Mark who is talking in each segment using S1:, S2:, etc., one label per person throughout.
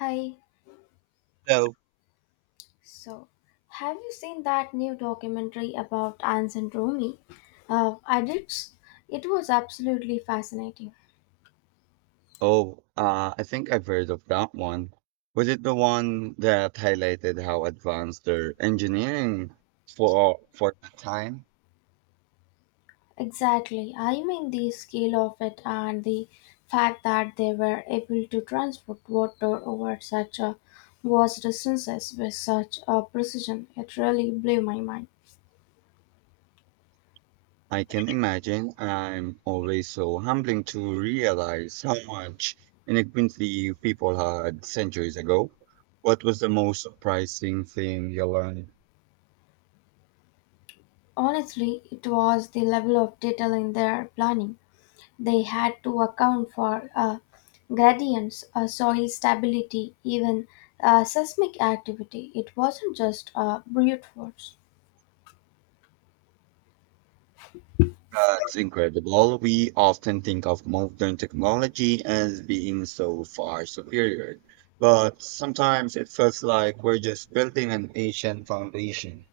S1: Hi.
S2: So,
S1: So, have you seen that new documentary about ancient Rome? I did. It was absolutely fascinating.
S2: oh, I think I've heard of that one. Was it the one that highlighted how advanced their engineering for the time?
S1: Exactly. I mean the scale of it and the fact that they were able to transport water over such a vast distances with such a precision. It really blew my mind.
S2: I can imagine. I'm always so humbling to realize how much inequity people had centuries ago. What was the most surprising thing you learned?
S1: Honestly, it was the level of detail in their planning. They had to account for gradients, soil stability, even seismic activity. It wasn't just brute force.
S2: That's incredible. We often think of modern technology as being so far superior, but sometimes it feels like we're just building an ancient foundation.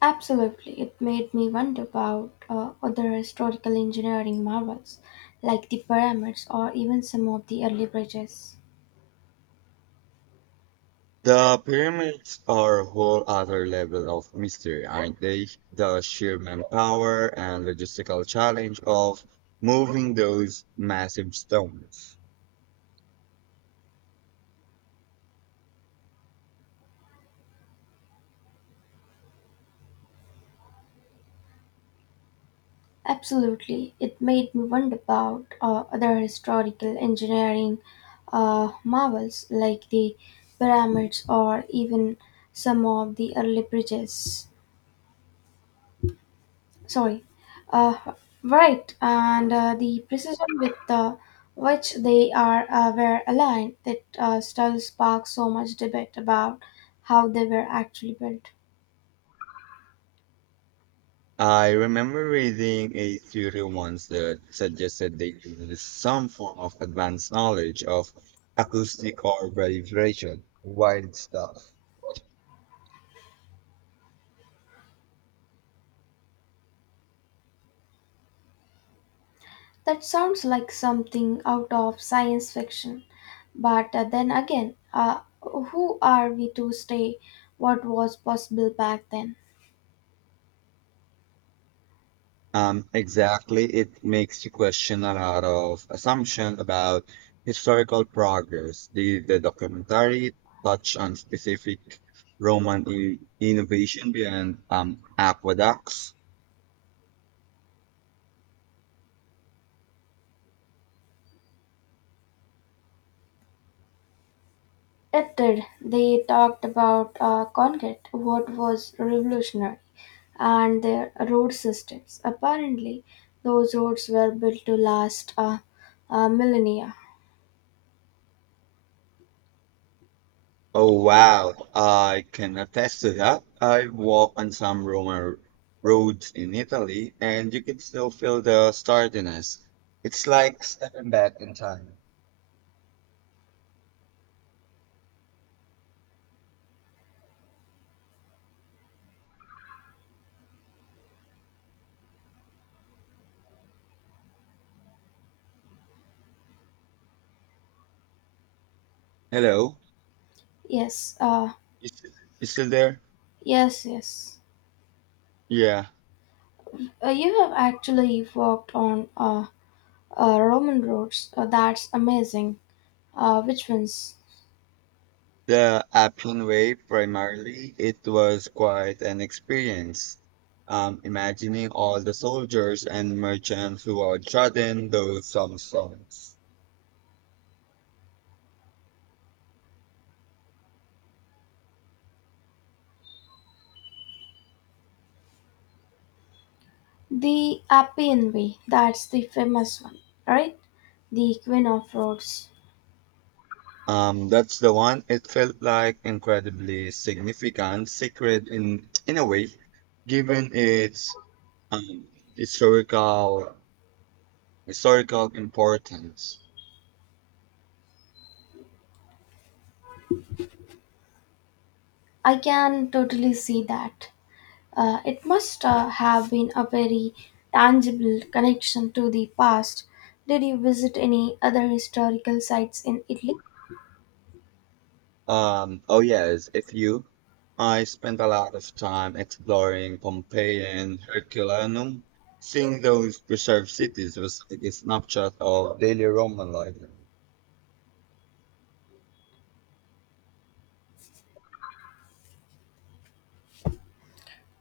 S1: Absolutely, it made me wonder about other historical engineering marvels like the pyramids or even some of the early bridges.
S2: The pyramids are a whole other level of mystery, aren't they? The sheer manpower and logistical challenge of moving those massive stones.
S1: Absolutely. It made me wonder about other historical engineering marvels like the pyramids or even some of the early bridges. Sorry. Uh, right, and the precision with which they are were aligned that still sparks so much debate about how they were actually built.
S2: I remember reading a theory once that suggested they use some form of advanced knowledge of acoustic or vibration. Wild stuff.
S1: That sounds like something out of science fiction. But then again, who are we to say what was possible back then?
S2: Exactly. It makes you question a lot of assumption about historical progress. Did the documentary touch on specific Roman innovation beyond aqueducts?
S1: It did. They talked about concrete, what was revolutionary, and their road systems. Apparently, those roads were built to last millennia.
S2: Oh wow, I can attest to that. I walked on some Roman roads in Italy and you can still feel the stardiness. It's like stepping back in time. Hello?
S1: Yes,
S2: You still, you still there?
S1: yes, yes.
S2: Yeah.
S1: You have actually walked on Roman roads. That's amazing. Which ones?
S2: The Appian Way primarily, it was quite an experience. Imagining all the soldiers and merchants who are chanting those some songs.
S1: The Appian Way. That's the famous one, right? The Queen of Roads.
S2: That's the one. It felt like incredibly significant, sacred in a way, given its um, historical historical importance.
S1: I can totally see that. It must have been a very tangible connection to the past. Did you visit any other historical sites in Italy?
S2: Oh yes, if you, I spent a lot of time exploring Pompeii and Herculaneum. Seeing those preserved cities was like a snapshot of daily Roman life.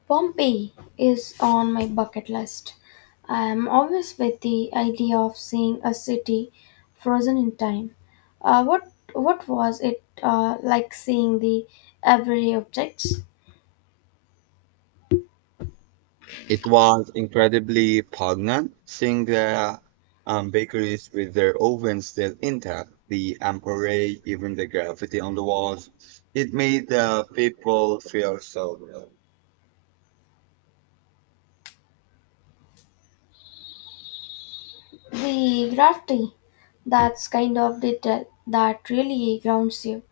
S1: Pompeii is on my bucket list. I am always with the idea of seeing a city frozen in time. What was it like seeing the everyday objects?
S2: It was incredibly poignant seeing the bakeries with their ovens still intact, the amperage, even the graffiti on the walls. It made the people feel so real.
S1: The graffiti, that's kind of detail that really grounds you,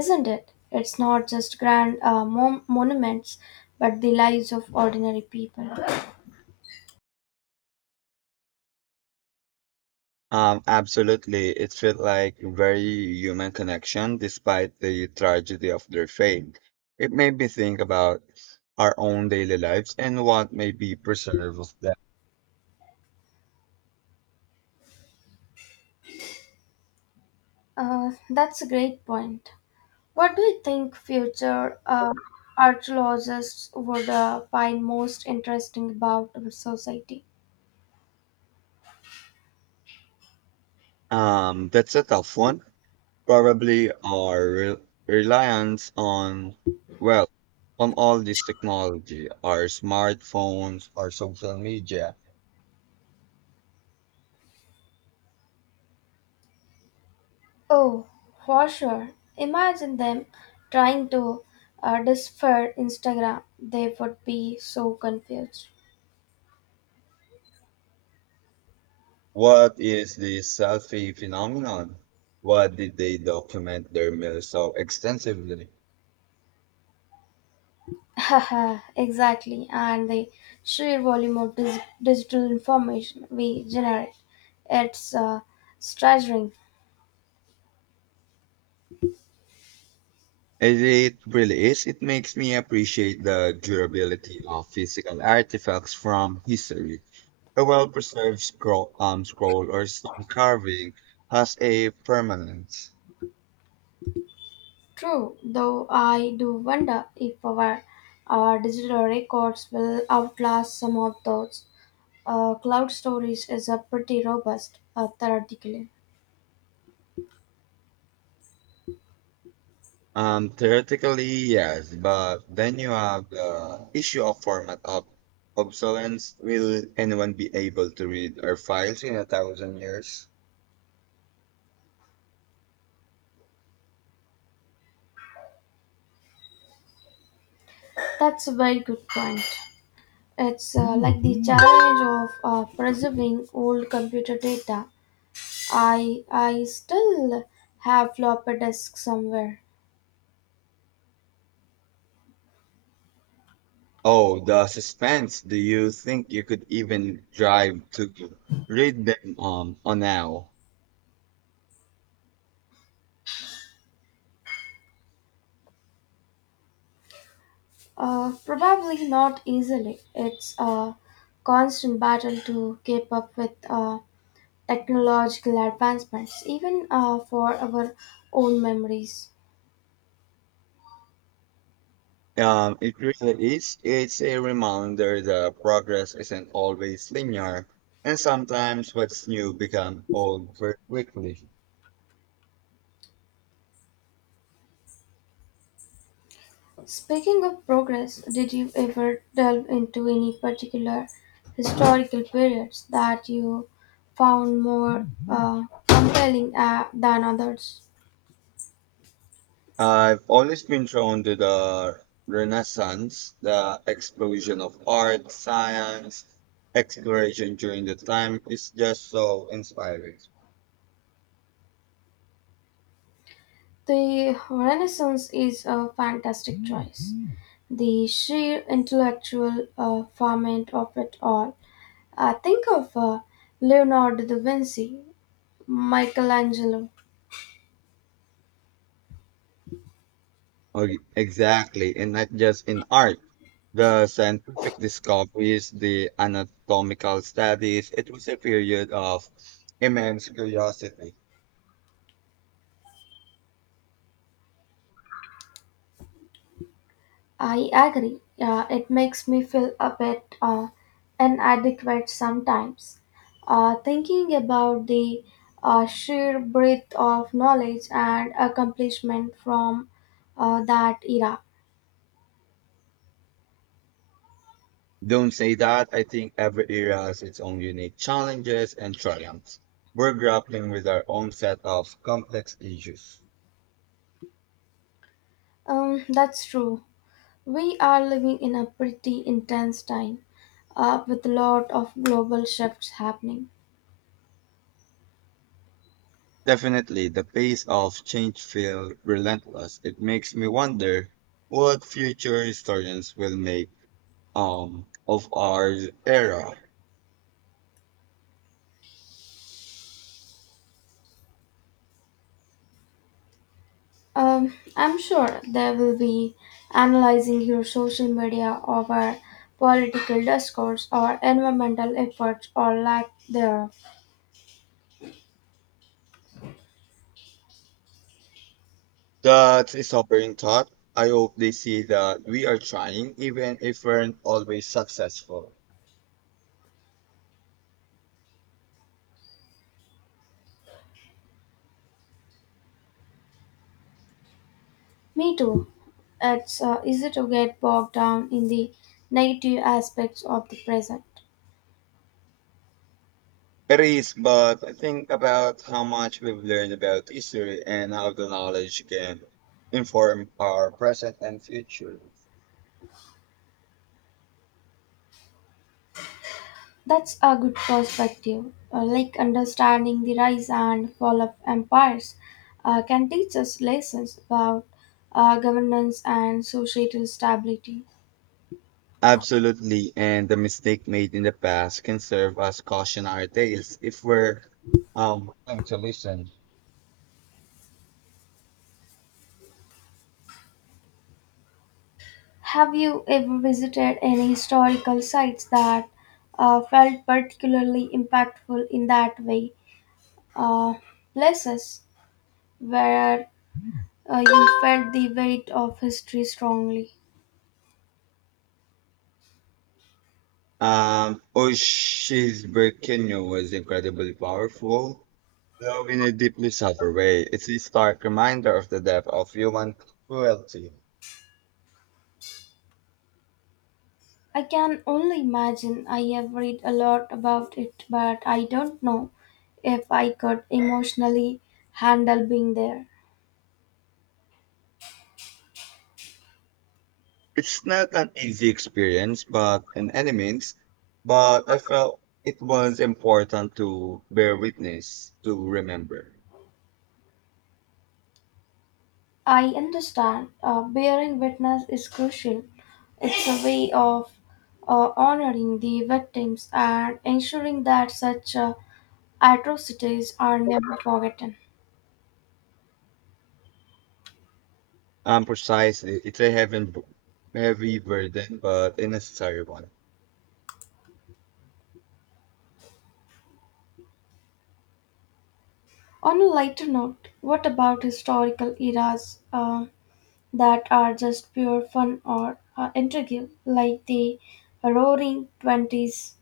S1: isn't it? It's not just grand monuments, but the lives of ordinary people.
S2: Absolutely. It felt like very human connection despite the tragedy of their fate. It made me think about our own daily lives and what may be preserved of them.
S1: That's a great point. What do you think future archaeologists would find most interesting about our society?
S2: That's a tough one. Probably our reliance on, well, on all this technology, our smartphones, our social media.
S1: Oh, for sure. Imagine them trying to decipher Instagram. They would be so confused.
S2: What is the selfie phenomenon? What did they document their meals so extensively?
S1: Haha, exactly. And the sheer volume of digital information we generate, it's staggering.
S2: It really is. It makes me appreciate the durability of physical artifacts from history. A well preserved scroll, scroll or stone carving has a permanence.
S1: True, though I do wonder if our digital records will outlast some of those. Cloud storage is a pretty robust theoretically.
S2: Theoretically, yes, but then you have the issue of format of obsolescence. Will anyone be able to read our files in a thousand years?
S1: That's a very good point. It's like the challenge of preserving old computer data. I still have floppy disks somewhere.
S2: Oh, the suspense. Do you think you could even drive to read them on now?
S1: Probably not easily. It's a constant battle to keep up with. Technological advancements, even for our own memories.
S2: It really is. It's a reminder that progress isn't always linear, and sometimes what's new becomes old very quickly.
S1: Speaking of progress, did you ever delve into any particular historical periods that you found more compelling than others?
S2: I've always been drawn to the Renaissance, the explosion of art, science, exploration during the time is just so inspiring.
S1: The Renaissance is a fantastic choice. The sheer intellectual ferment of it all. Think of Leonardo da Vinci, Michelangelo,
S2: Exactly, and not just in art. The scientific discoveries, the anatomical studies, it was a period of immense curiosity.
S1: I agree. It makes me feel a bit inadequate sometimes. Thinking about the sheer breadth of knowledge and accomplishment from that era.
S2: Don't say that. I think every era has its own unique challenges and triumphs. We're grappling with our own set of complex issues.
S1: That's true. We are living in a pretty intense time with a lot of global shifts happening.
S2: Definitely, the pace of change feels relentless. It makes me wonder what future historians will make of our era.
S1: I'm sure they will be analyzing your social media over political discourse or environmental efforts or lack thereof.
S2: That's a sobering thought. I hope they see that we are trying, even if we're not always successful.
S1: Me too. It's easy to get bogged down in the negative aspects of the present.
S2: It is, but I think about how much we've learned about history and how the knowledge can inform our present and future.
S1: That's a good perspective. Like understanding the rise and fall of empires can teach us lessons about governance and societal stability.
S2: Absolutely, and the mistake made in the past can serve as cautionary tales if we're willing to listen.
S1: Have you ever visited any historical sites that felt particularly impactful in that way? Uh, places where you felt the weight of history strongly.
S2: Oshi's Kenyo was incredibly powerful, though in a deeply subtle way. It's a stark reminder of the depth of human cruelty.
S1: I can only imagine. I have read a lot about it, but I don't know if I could emotionally handle being there.
S2: It's not an easy experience, but in any means, but I felt it was important to bear witness to remember.
S1: I understand bearing witness is crucial. It's a way of honoring the victims and ensuring that such atrocities are never forgotten.
S2: Precisely. It's a heavy burden, but a necessary one.
S1: On a lighter note, what about historical eras that are just pure fun or intrigue, like the Roaring Twenties?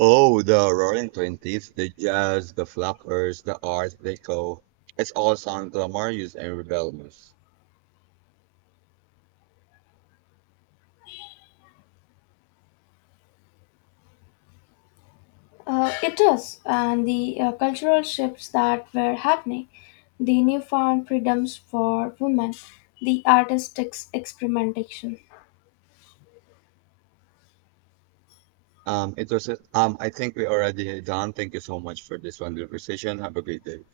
S2: Oh, the Roaring Twenties, the jazz, the flappers, the art deco. It's all sound glamorous and rebellious.
S1: It is, and the cultural shifts that were happening, the newfound freedoms for women, the artistic experimentation.
S2: It was. I think we already done. Thank you so much for this wonderful conversation. Have a great day.